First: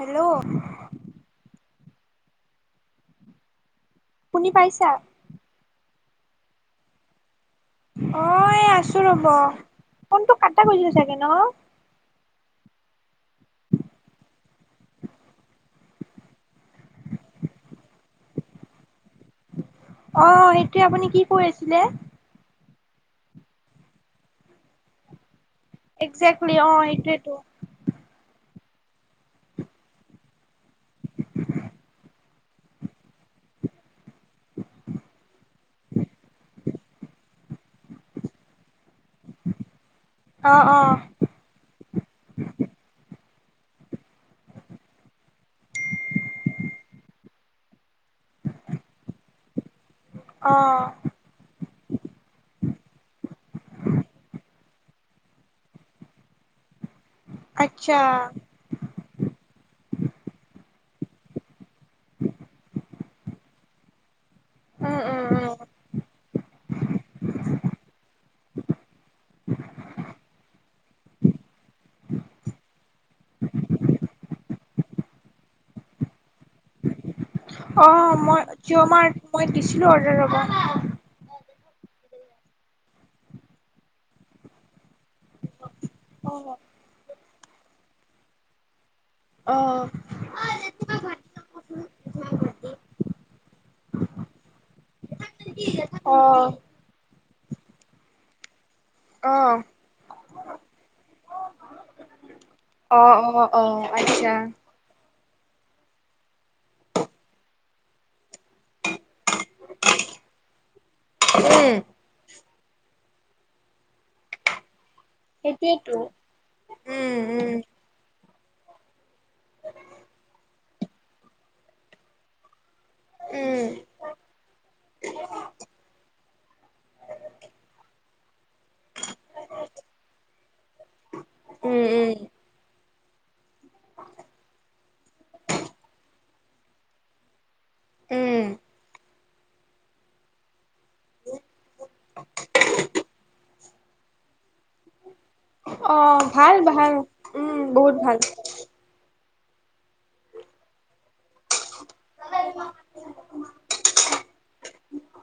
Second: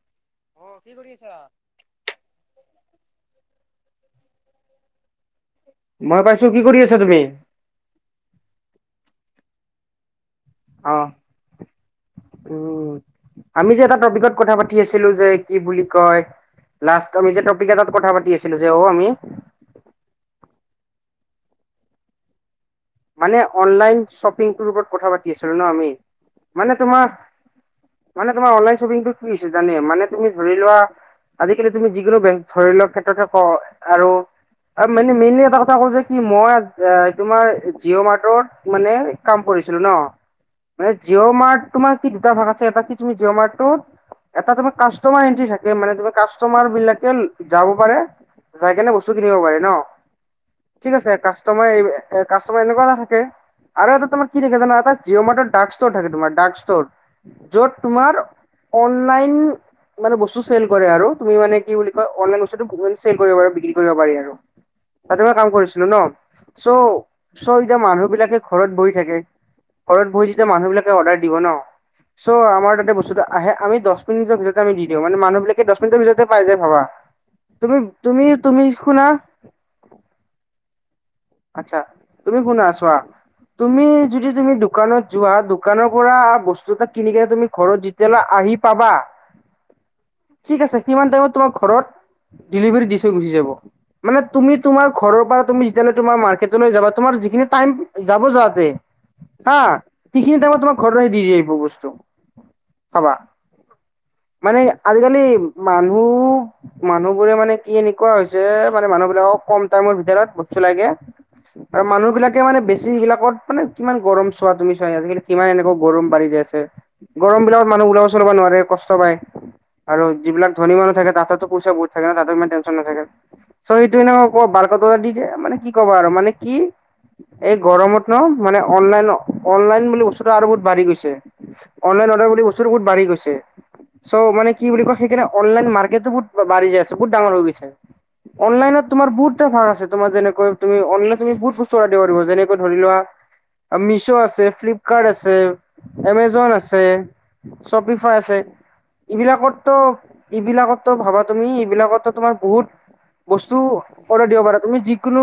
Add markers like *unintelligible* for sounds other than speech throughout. Hello অহ, কি কৰি আছা? শুনি পাইছা? মই পাইছো। কি কৰি আছা তুমি? অ এই আছো ৰব। ফোনটো কাটা গৈছিল অ', চাগে ন? উম, আমি যে এটা টপিকত কথা পাতি আছিলো যে কি বুলি কয় লাষ্ট আমি যে টপিক এটাত কথা পাতি আছিলো যে অ আমি। অ হেইটোৱে, আপুনি কি কৈ আছিলে? মানে অনলাইন শ্বপিংটোৰ ওপৰত কথা পাতি আছি ন আমি। একজেক্টলি মানে অ' তোমাৰ সেইটোৱেটো। মানে তোমাৰ অনলাইন, বিটো কি হৈছে জানে, মানে তুমি ধৰি লোৱা আজিকালি তুমি যিকোনো ব ধৰি লৰ ক্ষেত্ৰতে ক আৰু, আৰু মানে মেইনলি এটা কথা ক'ও যে, কি মই তোমাৰ। জিঅ' মাৰ্টত মানে কাম কৰিছিলোঁ ন। অ' মানে অ' জিঅ' মাৰ্ট তোমাৰ কি দুটা ভাগ আছে, এটা কি তুমি জিঅ' মাৰ্ - মাৰ কামাৰ এ থাকে মান ত কাষ্টমাৰ বিলাকে যাব পাৰে। যাই কেনে বস্তু কিনিব পাৰে ন। অ' ঠিক আছে কাষ্টমাৰ। এনেকোৱা এটা থাকে। আৰু এটা তোমাৰ কি দেখে জান এটা জিঅমেৰ ডাক ষ্টৰ থাকে তোমাৰ ডাক ষ্টৰ। য'ত আচ্ছা তোমাৰ অনলাইন মানে বস্তু চেল কৰে। আৰু তুমি মানে, কি বুলি কয়, অনলাইন বস্তুটো চেল কৰিব পাৰ বিক্ৰী কৰিব পাৰি আৰু। উম তাত উম পৰা কাম উম কৰিছিলো ন চ' চ' এতিয়া মানুহ বিলাকে ঘৰত বহি। ঘৰত বহি যেতিয়া মানুহ বিলাকে অৰ্ডাৰ দিব ন, চ' আমাৰ তা বস্তুটো আহে আম দহ মিনিটৰ ভিতৰতে আম দিওঁ মানে মানুহ বিলাকে দহ মিনিটৰ ভিতৰতে পাই যায়। ভাবা তুমি অ' তুমি মই তুমি জিঅ' শুনা মাৰ্ট মই দিছিলোঁ অৰ্ডাৰ ৰবা। আচ্ছা তুমি কোনে আছোৱা তুমি যদি তুমি দোকানত। যোৱা দোকানৰ পৰা অ' বস্তু এটা কিন কেনে তুমি ঘৰত যেতিয়ালা আহি পাবা। অ' ঠিক আছে কিমান টাইমত তোমাৰ ঘৰত? ডিভাৰ দি থৈ গুচি থৈ যাব মানে তুমি তোমাৰ ঘৰ। মাৰ্কেটলৈ যাবা। তোমাৰ যিখিন টাইম যাব। যাতে হা কি কিনি দোব তোমাক ঘৰ দি যিব বস্তু অ' ভাবা অ' অ' আচ্ছা মানে আজিকালি মানুহ মানুহ বোৰে মানে কি এনেকুৱা হৈছে? যে মানে মানুহ বিলাকক কম টাইমৰ ভিতৰত চলাইগে উম আৰু মানুহ বিলাকে মানে বেছি। য বিলাকত মানে কিমান গৰম চোৱা তুমি। আজিকালি কিমান এনেকুৱ সেইটোৱেতো গৰম বাঢি য আছে উম গৰম উম বিলাকত মানুহ ওলাব চলাব নোৱাৰে। কষ্ট পায় আৰু যিবিলাক ধনী মানুহ থাকে তাততেতো পইচা বহুত থাকে ন তাততে মান। নাথাকে উম, চ সেইটো এনকা বাৰ ক দিয়ে। মানে কি ক'বা আৰু মানে কি এই গৰমত ন মানে অনলাইন অনলাইন বুলি বস্তুতটো আৰু বহুত বাঢ়ি গৈছে। উম, অনলাইন উম, অৰ্ডাৰ বুলি বস্তুটো বহুত বাঢ়ি গৈছে। চ' মান কি বুলি ক সেইকাৰে অনলাইন মাৰ্কটটো বহুত বাঢ়ি যায় আছে। বহুত ডাঙৰ হৈ গৈছে। উম, অনলাইনত তোমাৰ বুট এটা ভাল আছে। তোমাৰ যেনেকৈ তুমি অনলাইন তুমি বহুত বস্তু অৰ্ডাৰ দিব পাৰিব। যেনেকে ধৰি লোৱা মিছ' আছে। ফ্লিপকাৰ্ট আছে অ', এমেজন ভাল আছে ভাল উম, বহুত শ্বপিং ফাই ভাল আছে। এইবিলাকততো এইবিলাকতো ভাবা তুমি। বিলাকো তোমাৰ বহুত বস্তু অৰ্ডাৰ দিব পাৰা তুমি যিকোনো।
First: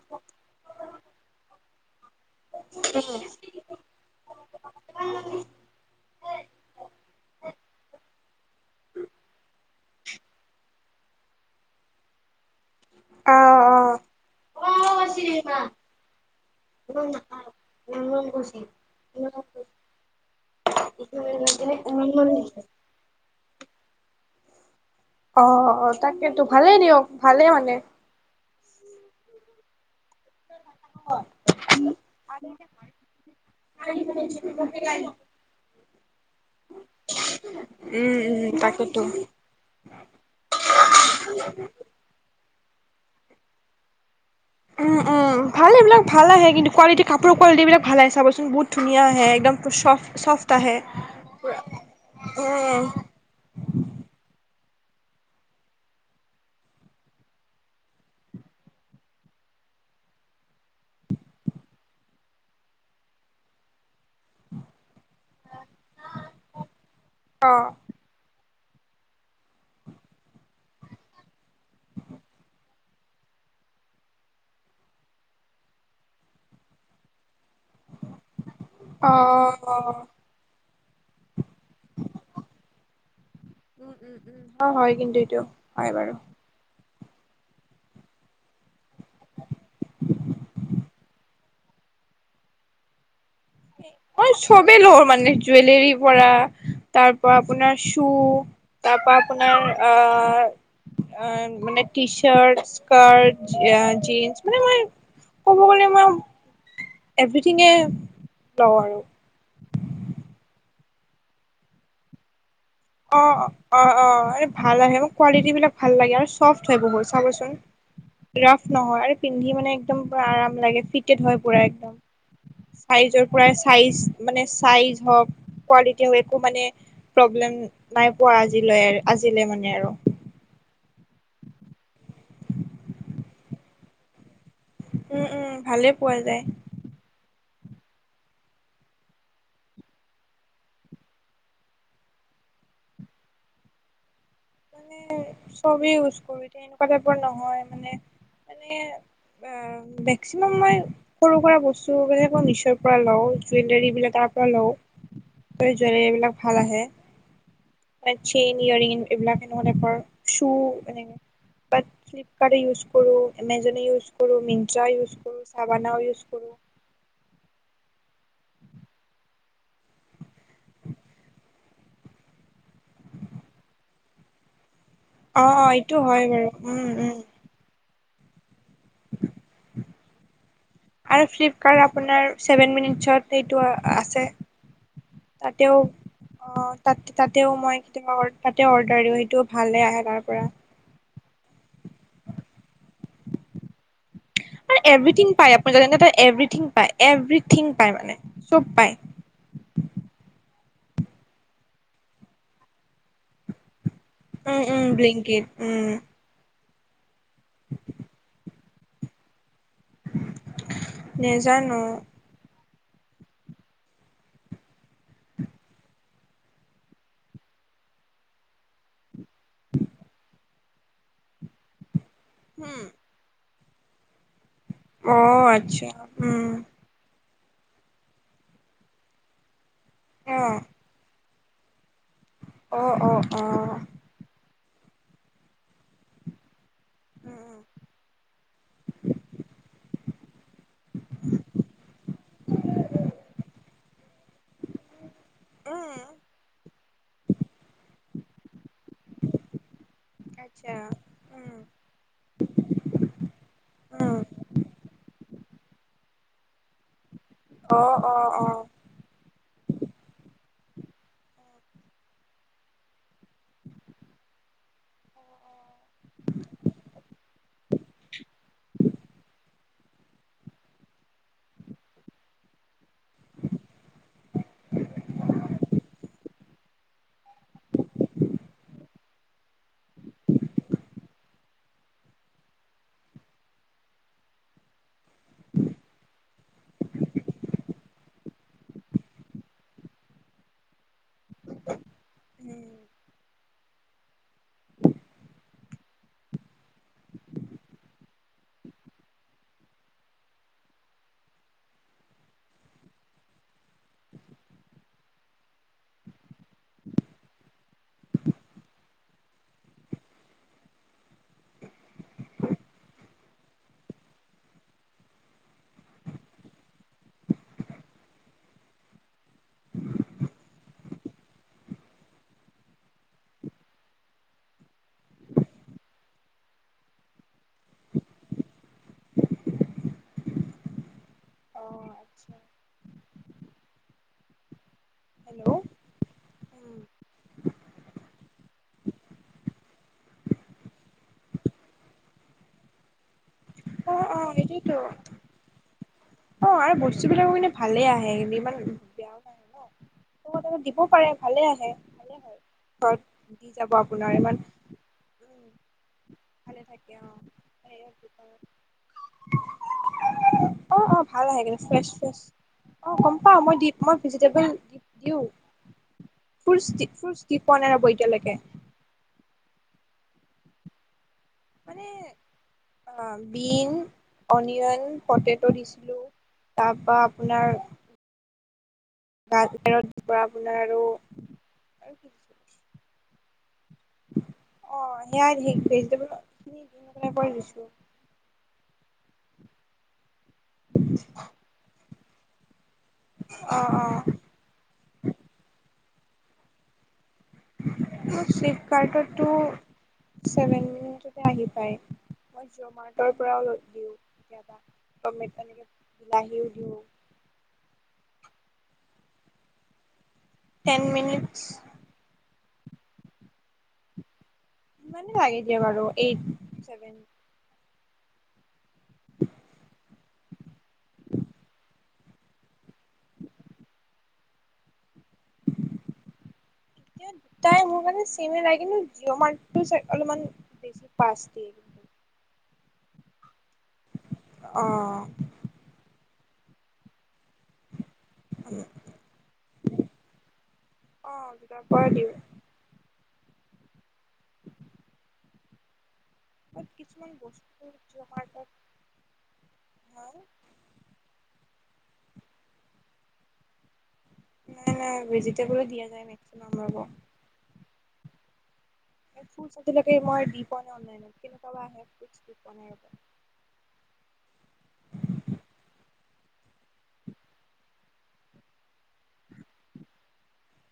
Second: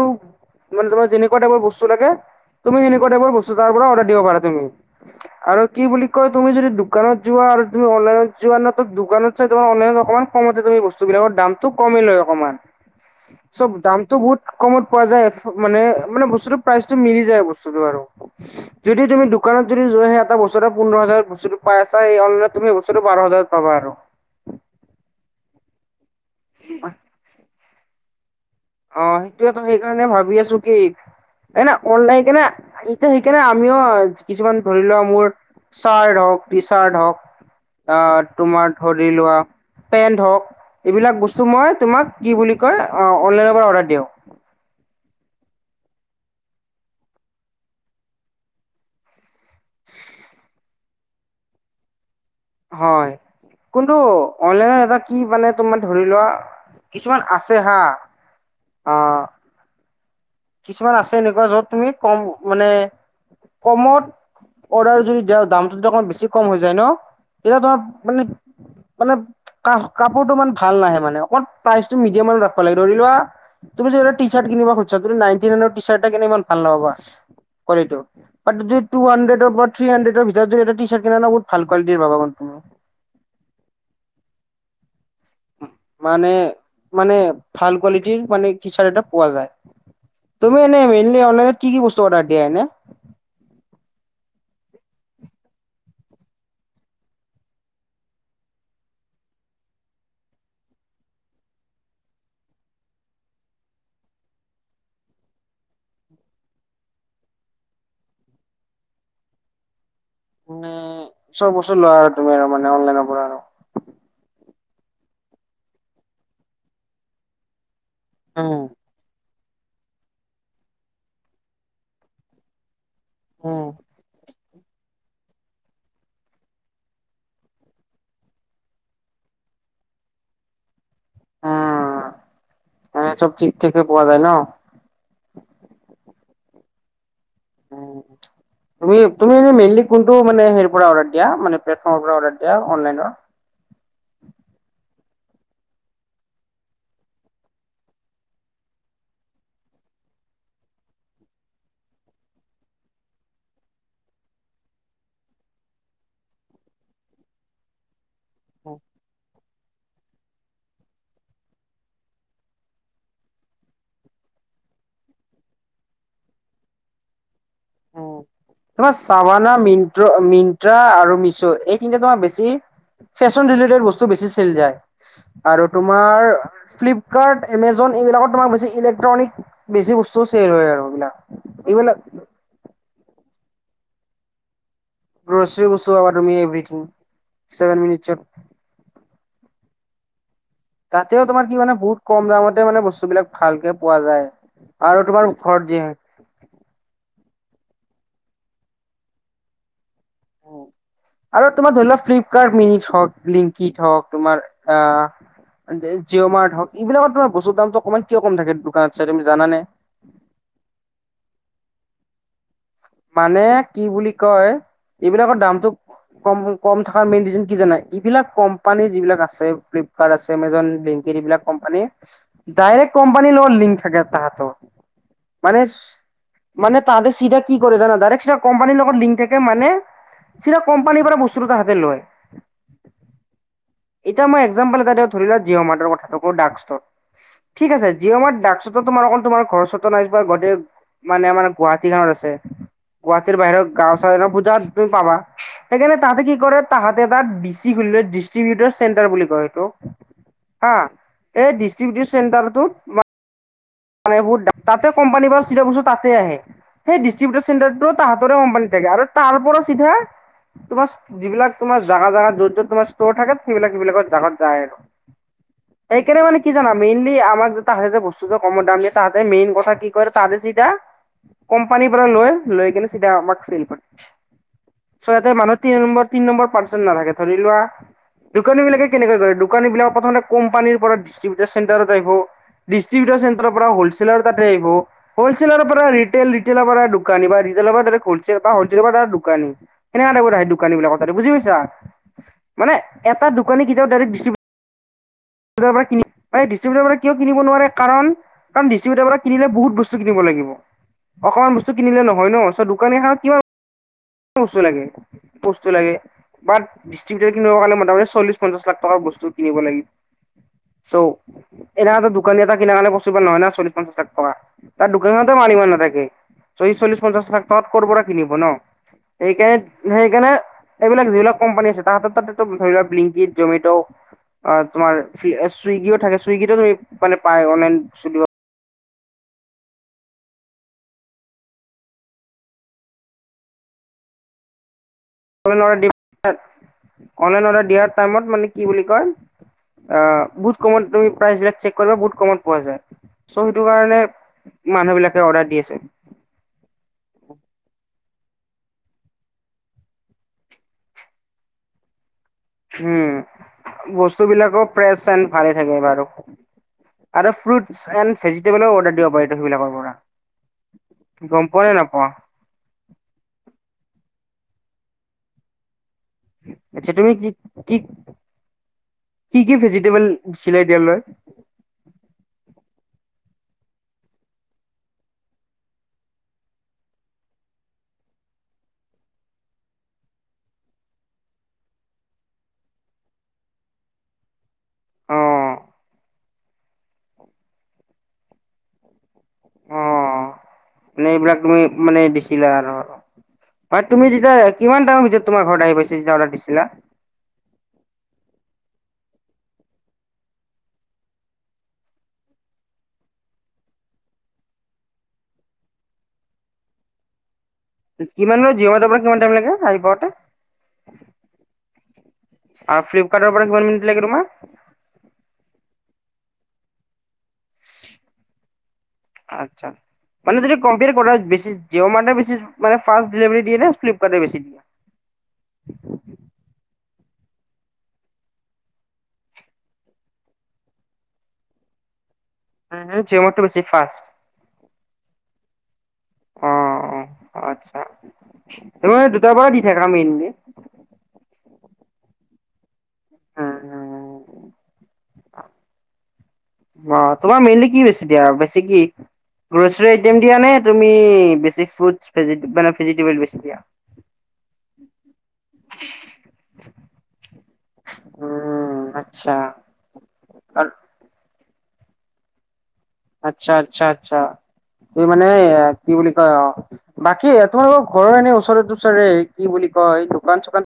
মানে তোমাৰ যেনেকুৱা টাইপৰ বস্তু লাগে। তুমি সেনেকুৱা উম, টাইপৰ বস্তু তাৰ পৰা অৰ্ডাৰ দিব পাৰা তুমি আৰু কি বুলি কয় তুমি যদি দোকানত যোৱা আৰু তুমি অনলাইন য দোকানত চাই তোমাৰ অনলাইনত। অকণমান কমতে তুমি বস্তুবিলাকৰ দামতটো কমি লয় অকণমান অ', চ' অ', অ', দামতটো বহুত কমত পোৱা যায়। মানে বস্তুটো পেৰাস মিনিলি যাই বস্তুটো আৰু যদি তুমি যদি স এটা বছৰে পোন্ধ হাজাৰ বছ পাইছা এই অনলাইত তুমি এই বছৰো বাৰ হাজাৰত পাবা আৰু অ' অ' তাকেতো ভালেই দিয়ক ভালে মানে। অ' সেইটোয়েতো সেইকাৰণে ভাবি আছো। কি এ ন অনলাই কেনে এতিয়া সেইকাৰনে আমিও কিছুমান ধৰি লোৱা মোৰ। চাৰ্ড হওক থিচাৰ্ড হওক উম, আহ উম, তোমাৰ তাকেতো ধৰি লোৱা। পেণ ধৰক এইবিলাক বস্তুটো মই তোমাক কি বুলি কৈ অ অনলাইন পৰা অধাৰ ধিও উ উম ভাল এইবাক ভাল আহে কিন্তু কোৱালিটি কাপোৰৰ কোৱালিটিবিলাক ভাল আহে চাবচোন বহুত ধুনীয়া আহে একদম। চফ চফ আহে। উম, হয় কোনটো অনলাইনৰ এপ কি মানে তোমাৰ ধৰি লোৱা, কিছুমান আছে হা অৱ, কিছুমান আছে এনেকুৱা যত তুমি কম মানে কমত অৰ্ডাৰ যদি দিয় দামটো যদি অকমান বেছি কম হৈ যায় ন এয়া অ', তোমাৰ মানে *inaudible* মানে ক কাপোৰতটো ইমান ভাল নাহে মানে অকণমান প্ৰাইচটো মিডিয়াম মানত ৰাখিব লাগে ধৰি লোৱা তুমি যে টি চাৰ্ট কিন খুজিচা নাইণ্ঠি নাইনৰ তৃষাত এটানে ইমান ভাল নাপাবা। কোৱালি ব যদি টু হাড্ৰেডৰ অ', থ্ৰী অ'। হানড্ৰেডৰ ভিতৰতদি এটা টিচাৰত কিনা ন বহুত ভাল কোৱালিটি উম উম উম হয় কিন্তু এইটো হয় বাৰু মানে মানে ভাল কোৱালিটিৰ মানে টি চাৰ্ট এটা পোৱা যায়। তুমি এনেই মেইনলি অনলাইনত কি কি বস্তু অৰ্ডাৰ দিয়া এনে! মই চবেই লও মানে জুুৱেলাৰি পৰা তাৰ পৰা আপোনাৰ শো তাৰ পৰা আপোনাৰ আহ আহ মানে টি চাৰ্ট, স্কাৰ্ট, জিনস মানে মই ক'ব গ'লে মই, এভিথিঙে লওঁ আৰু মানে চব বছৰ লোৱা আৰু তুমি আৰু মানে। অনলাইনৰ পৰা আৰু। অৱ অৱ অৱ অ ভাল আহে মোৰ কোৱালিট বিলাক ভাল লাগে আৰু চফ্ট হয় বহুত চাবচোন, উম, ৰাফ নহয় আৰু পিন্ধি মানে একদম পৰা আৰাম লাগে ফিটেড হয় পুৰা একদম। চাইজৰ পৰা উম। চাইজ মানে চাইজ হওক কোৱালিটি হওক একো মানে প্ৰব্লেম নাই পোৱা আজিলৈ আজিলে মানে আৰু হ চব ঠিক ঠিকে পোৱা যায় ন। উম উম ভালে পোৱা যায়। তুমি তুমি এনেই মেইনলি কোনটো মানে সেৰি পৰা অৰ্ডাৰ দিয়া। মানে প্লেটফৰ্মৰ পৰা অৰ্ডাৰ দিয়া অনলাইনৰ। *unintelligible* চবেই ইউজ কৰো এতিয়া এনেকুৱা টাইপৰ নহয় মানে মানে অ মেক্সিমাম মই সৰু হুৰা বস্তু যেনেকৈ মিছৰ পৰা লও জুৱেলাৰ বিলাক ত জুৱেলী বিলাক ভাল আহে। চেইন ইয়ৰ ইন এইবিলাক এনেকুৱা টাইপৰ চু এনেকে ফ্লিপকাৰ্ট ইউজ কৰো, এমাজন ইউজ কৰো, মিনট্ৰা ইউজ কৰো, চাবানাও ইউজ কৰো। *unintelligible* তোমাৰ চাবানা, মিনট্ৰ মিনট্ৰা আৰু মিছউ এই তিনিটা তোমাৰ বেছি ফ্ৰেচন ৰিলেটেড বস্তু বেছি চেল যায়। অ আৰু এইটো হয় তোমাৰ বাৰু উম উম ফ্লিপকাৰ্ট এমেজন এইবিলাক তোমাক বেছি ইলেক্ট্ৰনিক বেছি বস্তু চেল হয় আৰু এইবিলাক এইবিলাক পিছত এইটো আছে। গ্ৰচাৰী তাতেও বস্তু পাবা তুমি অ এভ্ৰিথিং তাতেও মই ছেভেন কেতিয়া মিনিটছত তাতে অৰ্ডাৰ দিওঁ। টো ভালে আহে তাৰ পৰা। তাতেও তোমাৰ কি মানে বহুত কম দামতে মানে বস্তুবিলাক ভালকে পোৱা যায়। আৰু তোমাৰ এভ্ৰিথিং পায় ঘৰত আপুনি যি জানেনে এভ্ৰিথিং পায় এভ্ৰৰিথিং পাই মানে চব পায়। আৰু তোমাৰ ধৰি লোৱা ফ্লিপকাৰ্ট মিনিত হওক, লিংকিত হওক- তোমাৰ উম অ উম ব্লিংকিত উম জিঅ' মাৰ্ট হওক। এইবিলাকত তোমাৰ বস্তুৰ দামটো অকণমান কিয় কম থাকে দোকানত চ তুমি জানানে। নেজানো। মানে কি বুলি কয় এইবিলাকৰ দামটো কম কম থকা মেইন ৰিজন কি জানাই এইবিলাক কোম্পানী যিবিলাক আছে ফ্লিপকাৰ্ট আছে, আমেজন, ব্লিংকিত এইবিলাক কোম্পানীয়ে উম ডাইৰেক্ট কোম্পানী লগত লিংক থাকে তাহেতৰ, অ মানে আচ্ছা উম মানে তাহেতি চিধা কি কৰে জানা ডাইৰেক্ট চিধা কোম্পানীৰ লগত লিংক থাকে মানে অ চিধা কোম্পানীৰ পৰা বস্তুটো তাহাতে লয়। অ *inaudible* অঁ অঁ। এতিয়া মই একসাম্পল এটা দিওঁ ধৰি লোৱা। জিঅ'মাৰ্তৰ কথাটো কওঁ ডাক্ষ্টৰ। উম ঠিক আছে জিঅ'মাৰ্ত ডষ্ট- তোমাৰ অকল তোমাৰ ঘৰৰ *unintelligible* নাই বা মানে আমাৰ গুৱাহাটীখতন আছে। গুৱাহাটীৰ বাহিৰৰ গাঁও চাওঁ পূজা তুমি পাবা। সেইকাৰণে উম তাহাঁতে কি কৰে তাহাঁতে তাৰ- কি খুলিলে ডিষ্ট্ৰিবউটৰ চেণ্টাৰ বুলি কয়। এইটো। হা আচ্ছা এই উম ডিষ্ট্ৰিবউচন চেণ্টাৰটোত- মানে উম বহুত তাতে কোম্পানীৰ পৰা চিধা বস্তু তাতে আহে সেই ডিষ্ট্ৰি- উতৰ অ চেণ্টাৰটো অ তাহতৰে অ কোম্পানীত থাকে আৰু তাৰ পৰা চিধা- তোমাৰ যিবিলাক তোমাৰ জাগা জাগাত য'ত য'ত তোমাৰ ষ্টৰ থাকে। সেইবিলাক সেইবিলাকত জাগাত যায় আৰু। অ' অ'। সেইকাৰণে মানে কি জানা মেইনলি আমাক যেতিয়া *unintelligible* বস্তু- তাহাতে মেইন কথা কি কৰে তাহাতে চিধা- কোম্পানীৰ পৰা লয়। লৈকিনে চিধা আমাক চেল কৰে। চ' ইয়াতে মানুহ তিন নম্বৰ, তিনি নম্বৰ পাৰ্চন নালাগে ধৰি লোৱা দোকানী বিলাকে কেনেকৈ কৰে, দোকানী বিলাক প্ৰথমতে কোম্পানীৰ পৰা ডিষ্ট্ৰিবিউটাৰ চেণ্টাৰত আহিব। ডিষ্ট্ৰিবিউটাৰ চেণ্টা ৰৰ পৰা হৌলচেলাৰ তাতে আহিব, হৌলচেলাৰৰ পৰা ৰিটেইল ৰিটেলৰ পৰা দোকানী বা ৰিটেইলৰ পৰা ডাইৰেক্ট হৌলচেলৰ বা হৌলচেলৰ পৰা ডাইৰেক্ট দোকানী, এনেকে টাইপত দোকানী বিলাকৰ তাতে বুজি পাইছা? উম মানে এটা দোকানী কেতিয়াও দিষ্ট্ৰ *inaudible* ডাইৰেক্ট দিষ্ট্ৰিবিউটাৰৰ কিয় কিনিব নোৱাৰে কাৰণ কাৰণ ডিষ্ট্ৰিবিউটাৰৰ পৰা কিনিলে বহুত বস্তু কিনিব লাগিব। অকমান বস্তু কিনিলে নহয় ন। চ' দোকান এখনত কিমান বস্তু লাগে বস্ত লাগে। বাট ডিষ্ট্ৰিবিউটাৰ খিনিৰ কাৰনে মোটামুটি চলিশ পঞ্চাশ লাখ টকাৰ বস্তু কিনিব লাগিব। চৌ এনেকাটো দোকানী এটা কিনে কাৰণে প শ্চিবল নহয়া চল্লিশ, পঞ্চাশ লাখ টকা দোকানতে মাল ইমান নাথাকে। যদি চল্লিশ পঞ্চাশ লাখ টকা কৰ পৰা কিনিব ন। সেইকাৰণে সেইকাৰণে এইবিলাক যিবিলাক কোম্পানী আছে তাহাঁতৰ তাতেটো ধৰি লোৱা ব্লিংকিত, জমেট'। অ' তোমাৰ চুইগিও থাকে চুইগিটো তুমি মানে পাই অনলাইন চলো আহ আচ্ছা। Hello online order, online order দিয়াৰ টাইমত মানে কি বুলি কয় আহ বহুত কমত তুমি প্ৰাইচ বিলাক চেক কৰিবা বহুত কমত পোৱা যায়। চ কাৰণে অ' অ' সেটোৱেটো, মানুহ বিলাকে অৰ্ডাৰ দি আছে অ' আৰু বস্তু বিলাকো কিন্ত ভালে আহে। ইমান বেয়াও নাহে ন, মৰমতেটো দিব পাৰে ভালে আহে ভালে হয়। ঘৰত দি যাব উম আপোনাৰ বস্তু ইমান বিলাকো ফ্ৰেছ এন্ড ভালে থাকে বাৰু, ভালে থাকে আৰু ফ্ৰুইটছ এন্ড ভেজিেবলো অৰ্ডাৰ *unintelligible* বিলাকৰ পৰা। অ' অ' ভাল আহে গম কিন্তু পোৱা নে ফ্ৰেছ নাপোৱা? ফ্ৰেছ। অ' গম পাওঁ মই দি মই ভেজিটেবল দি দিওঁ। ফ্ৰুইটচ আচ্ছা তুমি কি দি পোৱা নাই কি ৰব এতিয়ালৈকে। *unintelligible* মানে বিন, অনিয়ন, পতাটো দিছিলো। তাৰ পৰা আপোনাৰ গাজৰ আপোনাৰ আৰু, আৰু কি অ' সেয়াই স ভেজিটবল খিনি লৈছো। অ' মানে এইবিলাক তুমি মানে দিছিলা আৰু? অ', মানে অ', তুমি যেতিয়া কিমান টাইম ভিতৰত তোমাৰ ঘৰত আহি পাইছে যেতিয়া অৰ্ডাৰ দিছিলা? মোৰ ফ্লিপকাৰ্টতটো ছেভেন মিনিটতে আহি পায়। মই জীঅ'মাৰ্টৰ পৰাও দিওঁ কেতিয়াবা। ত মই ত হেনেকে বিলাহিও দিওঁ। কিমান ল জিঅ'মাৰ্টৰ পৰা কিমান টাইম লাগে আহি পাওঁতে? Ten minutes. অ ফ্লিপকাৰ্টৰ পৰা কিমান মিনিট লাগে তোমাৰ? সিমানে লাগে দিয়া বাৰু এইট, ছেভেন। আচ্ছা। মানে যদি কম্পেয়াৰ কৰা বেছি জিঅ' মাৰ্ট বেছি ফাৰ্ষ্ট ডেলিভাৰী দিয়ে নে ফ্লিপকাৰ্টে বেছি দিয়ে? *inaudible* এতিয়া দুটাই মোৰ কাৰণে চেমে কিন্তু জিঅ' মাৰ্টটো অলপমান বেছি ফাৰ্ষ্ট দিয়ে। হা হা জিঅ'মাৰ্টটো বে অঁহ। অ অ আচ্ছা। তোমাৰ দুটাবাৰ দি থাকা মেইনলি। নাপ দিওঁ। উম উম। অ কিছুমান তোমাৰ বস্তু মেইনলি কি বেছি জিঅ' দিয়া মাৰ্টত বেছ কি। গ্ৰচাৰী আইেম নহয়, দিয়া নে তুমি বেছ ফ্ৰু মানে ভেজবে দিয়া। নাই নাই ভেজিটেবলো দিয়া যায় মেক্সিমাম ৰ'ব। উম। আচ্ছা ফকে মই দি পোৱা নাই নাই ন কেনেকুৱা আহে ফ দি পোৱা নাই। আচ্ছা আচ্ছা আচ্ছা। এই মানে কি বুলি কয় অ বাকী তোমালোকৰ ঘৰৰ এনে ওচৰ ওচৰৰে কি বুলি। ক দোকান চুকান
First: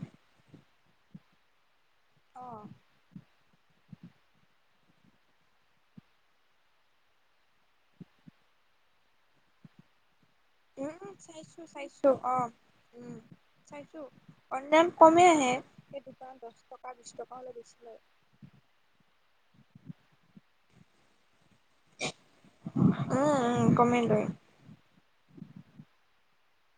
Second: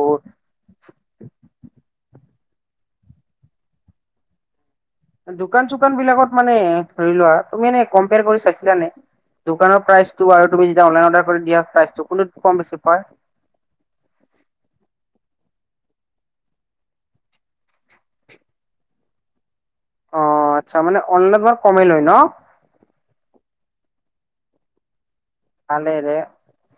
বহুত। অহ। দোকান চোকান বিলাকত মানে ধৰি লোৱা তুমি এ কম্পয়াৰ কৰি চাইছিলানে। দোকানৰ প্ৰাইচ। উম চাইছো চাইছো অ কোনটোত কম বেছি পৰে? উম চাইছো অনাম কমে আহে। সেই দোকান দহ টকা বিশ টকা হৈ দিছিলে। অ আচ্ছা মানে অনলাইনত বাৰ কমাই লয় ন। উম উম কমেই লয় আলেৰে।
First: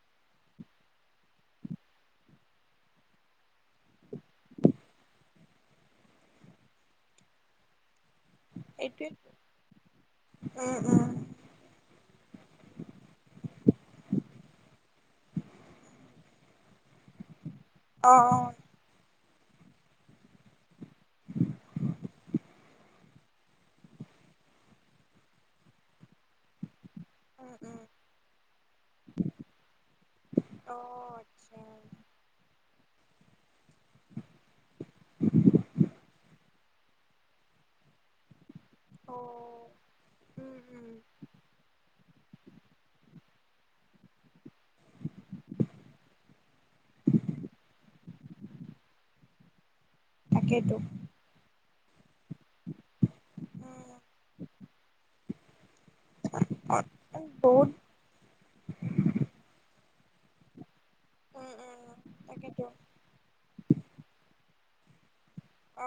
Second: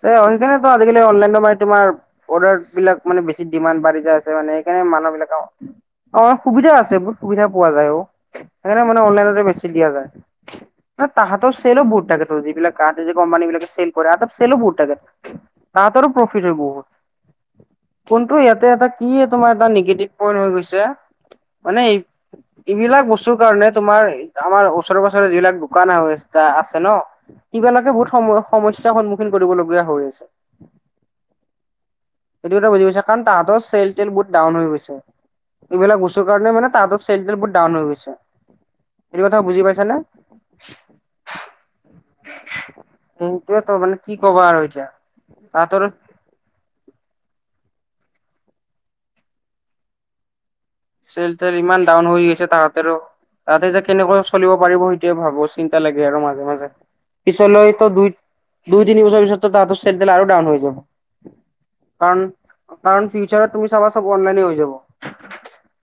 সে আজিকালিলাইন মানে তমাৰ বি মানে বেছি ডিমাণ্ড বাঢ়ি আছে মানে সেইকাৰণে। মানুহ বিলাকৰ অ সুবিধাও আছে বহুত সুবিধা পোৱা যায় অ। সেইকাৰণে মানে এইটোৱে অনলাইনতে বেছি দিয়া যায়। উম ন উম তাহাঁৰ চেলো বহুতটাকে থ য এইলাকাহতে য যে কম্পানী বিলাক। চেলো বহুত থাকে তাতৰো প্ৰফিট হয় বহুত। অ ফোনটো অ ইয়াতে এটা কি তোমাৰ এ নিগেটিভ পইন্ট হৈ গৈছে। মানে এইবিলাক বস্তুৰ কাৰণে তোমাৰ আমাৰ ওচৰে পাজৰে যিবিলাক দোকান আহ আছে। এ আছে ন উম কিব উম লৈকে বহুত সময়। সমস্যা সন্মুখীনলগীয়া হৈ আছে। অ আচ্ছা জি গৈছে কাৰণ তাহাঁতৰ চেল তেল বহুত ডাউন হৈ গৈছে। এইবিলাক বস্তুৰ কাৰণে মানে তাঁহতৰ চেল বহুত ডাউন হৈ গৈছে। অ সেইটো কথা বুজি পাইছানে। উম উম সেইটোৱে তো মানে কি কব আৰু এতিয়া তাতৰ। তাকেইেতো। চেল তেল ইমান ডাউন হৈ গৈছে তাহাঁতেৰো তাহতে যে উম কেনেকৈ চলিব পাৰিব সেইটয়ে ভাবো চিন্তা। লাগে আৰু মাজে মাজে বহুত পিছলৈ তো দুই দুই তিনি বছৰ পিছতো তাত। চেল তেল আৰু ডাউন হৈ যাব। উম উম কাৰণ তাকেইতো কাৰণ ফিউচাৰত তুমি চবা চব অনলাইনে হৈ যাব।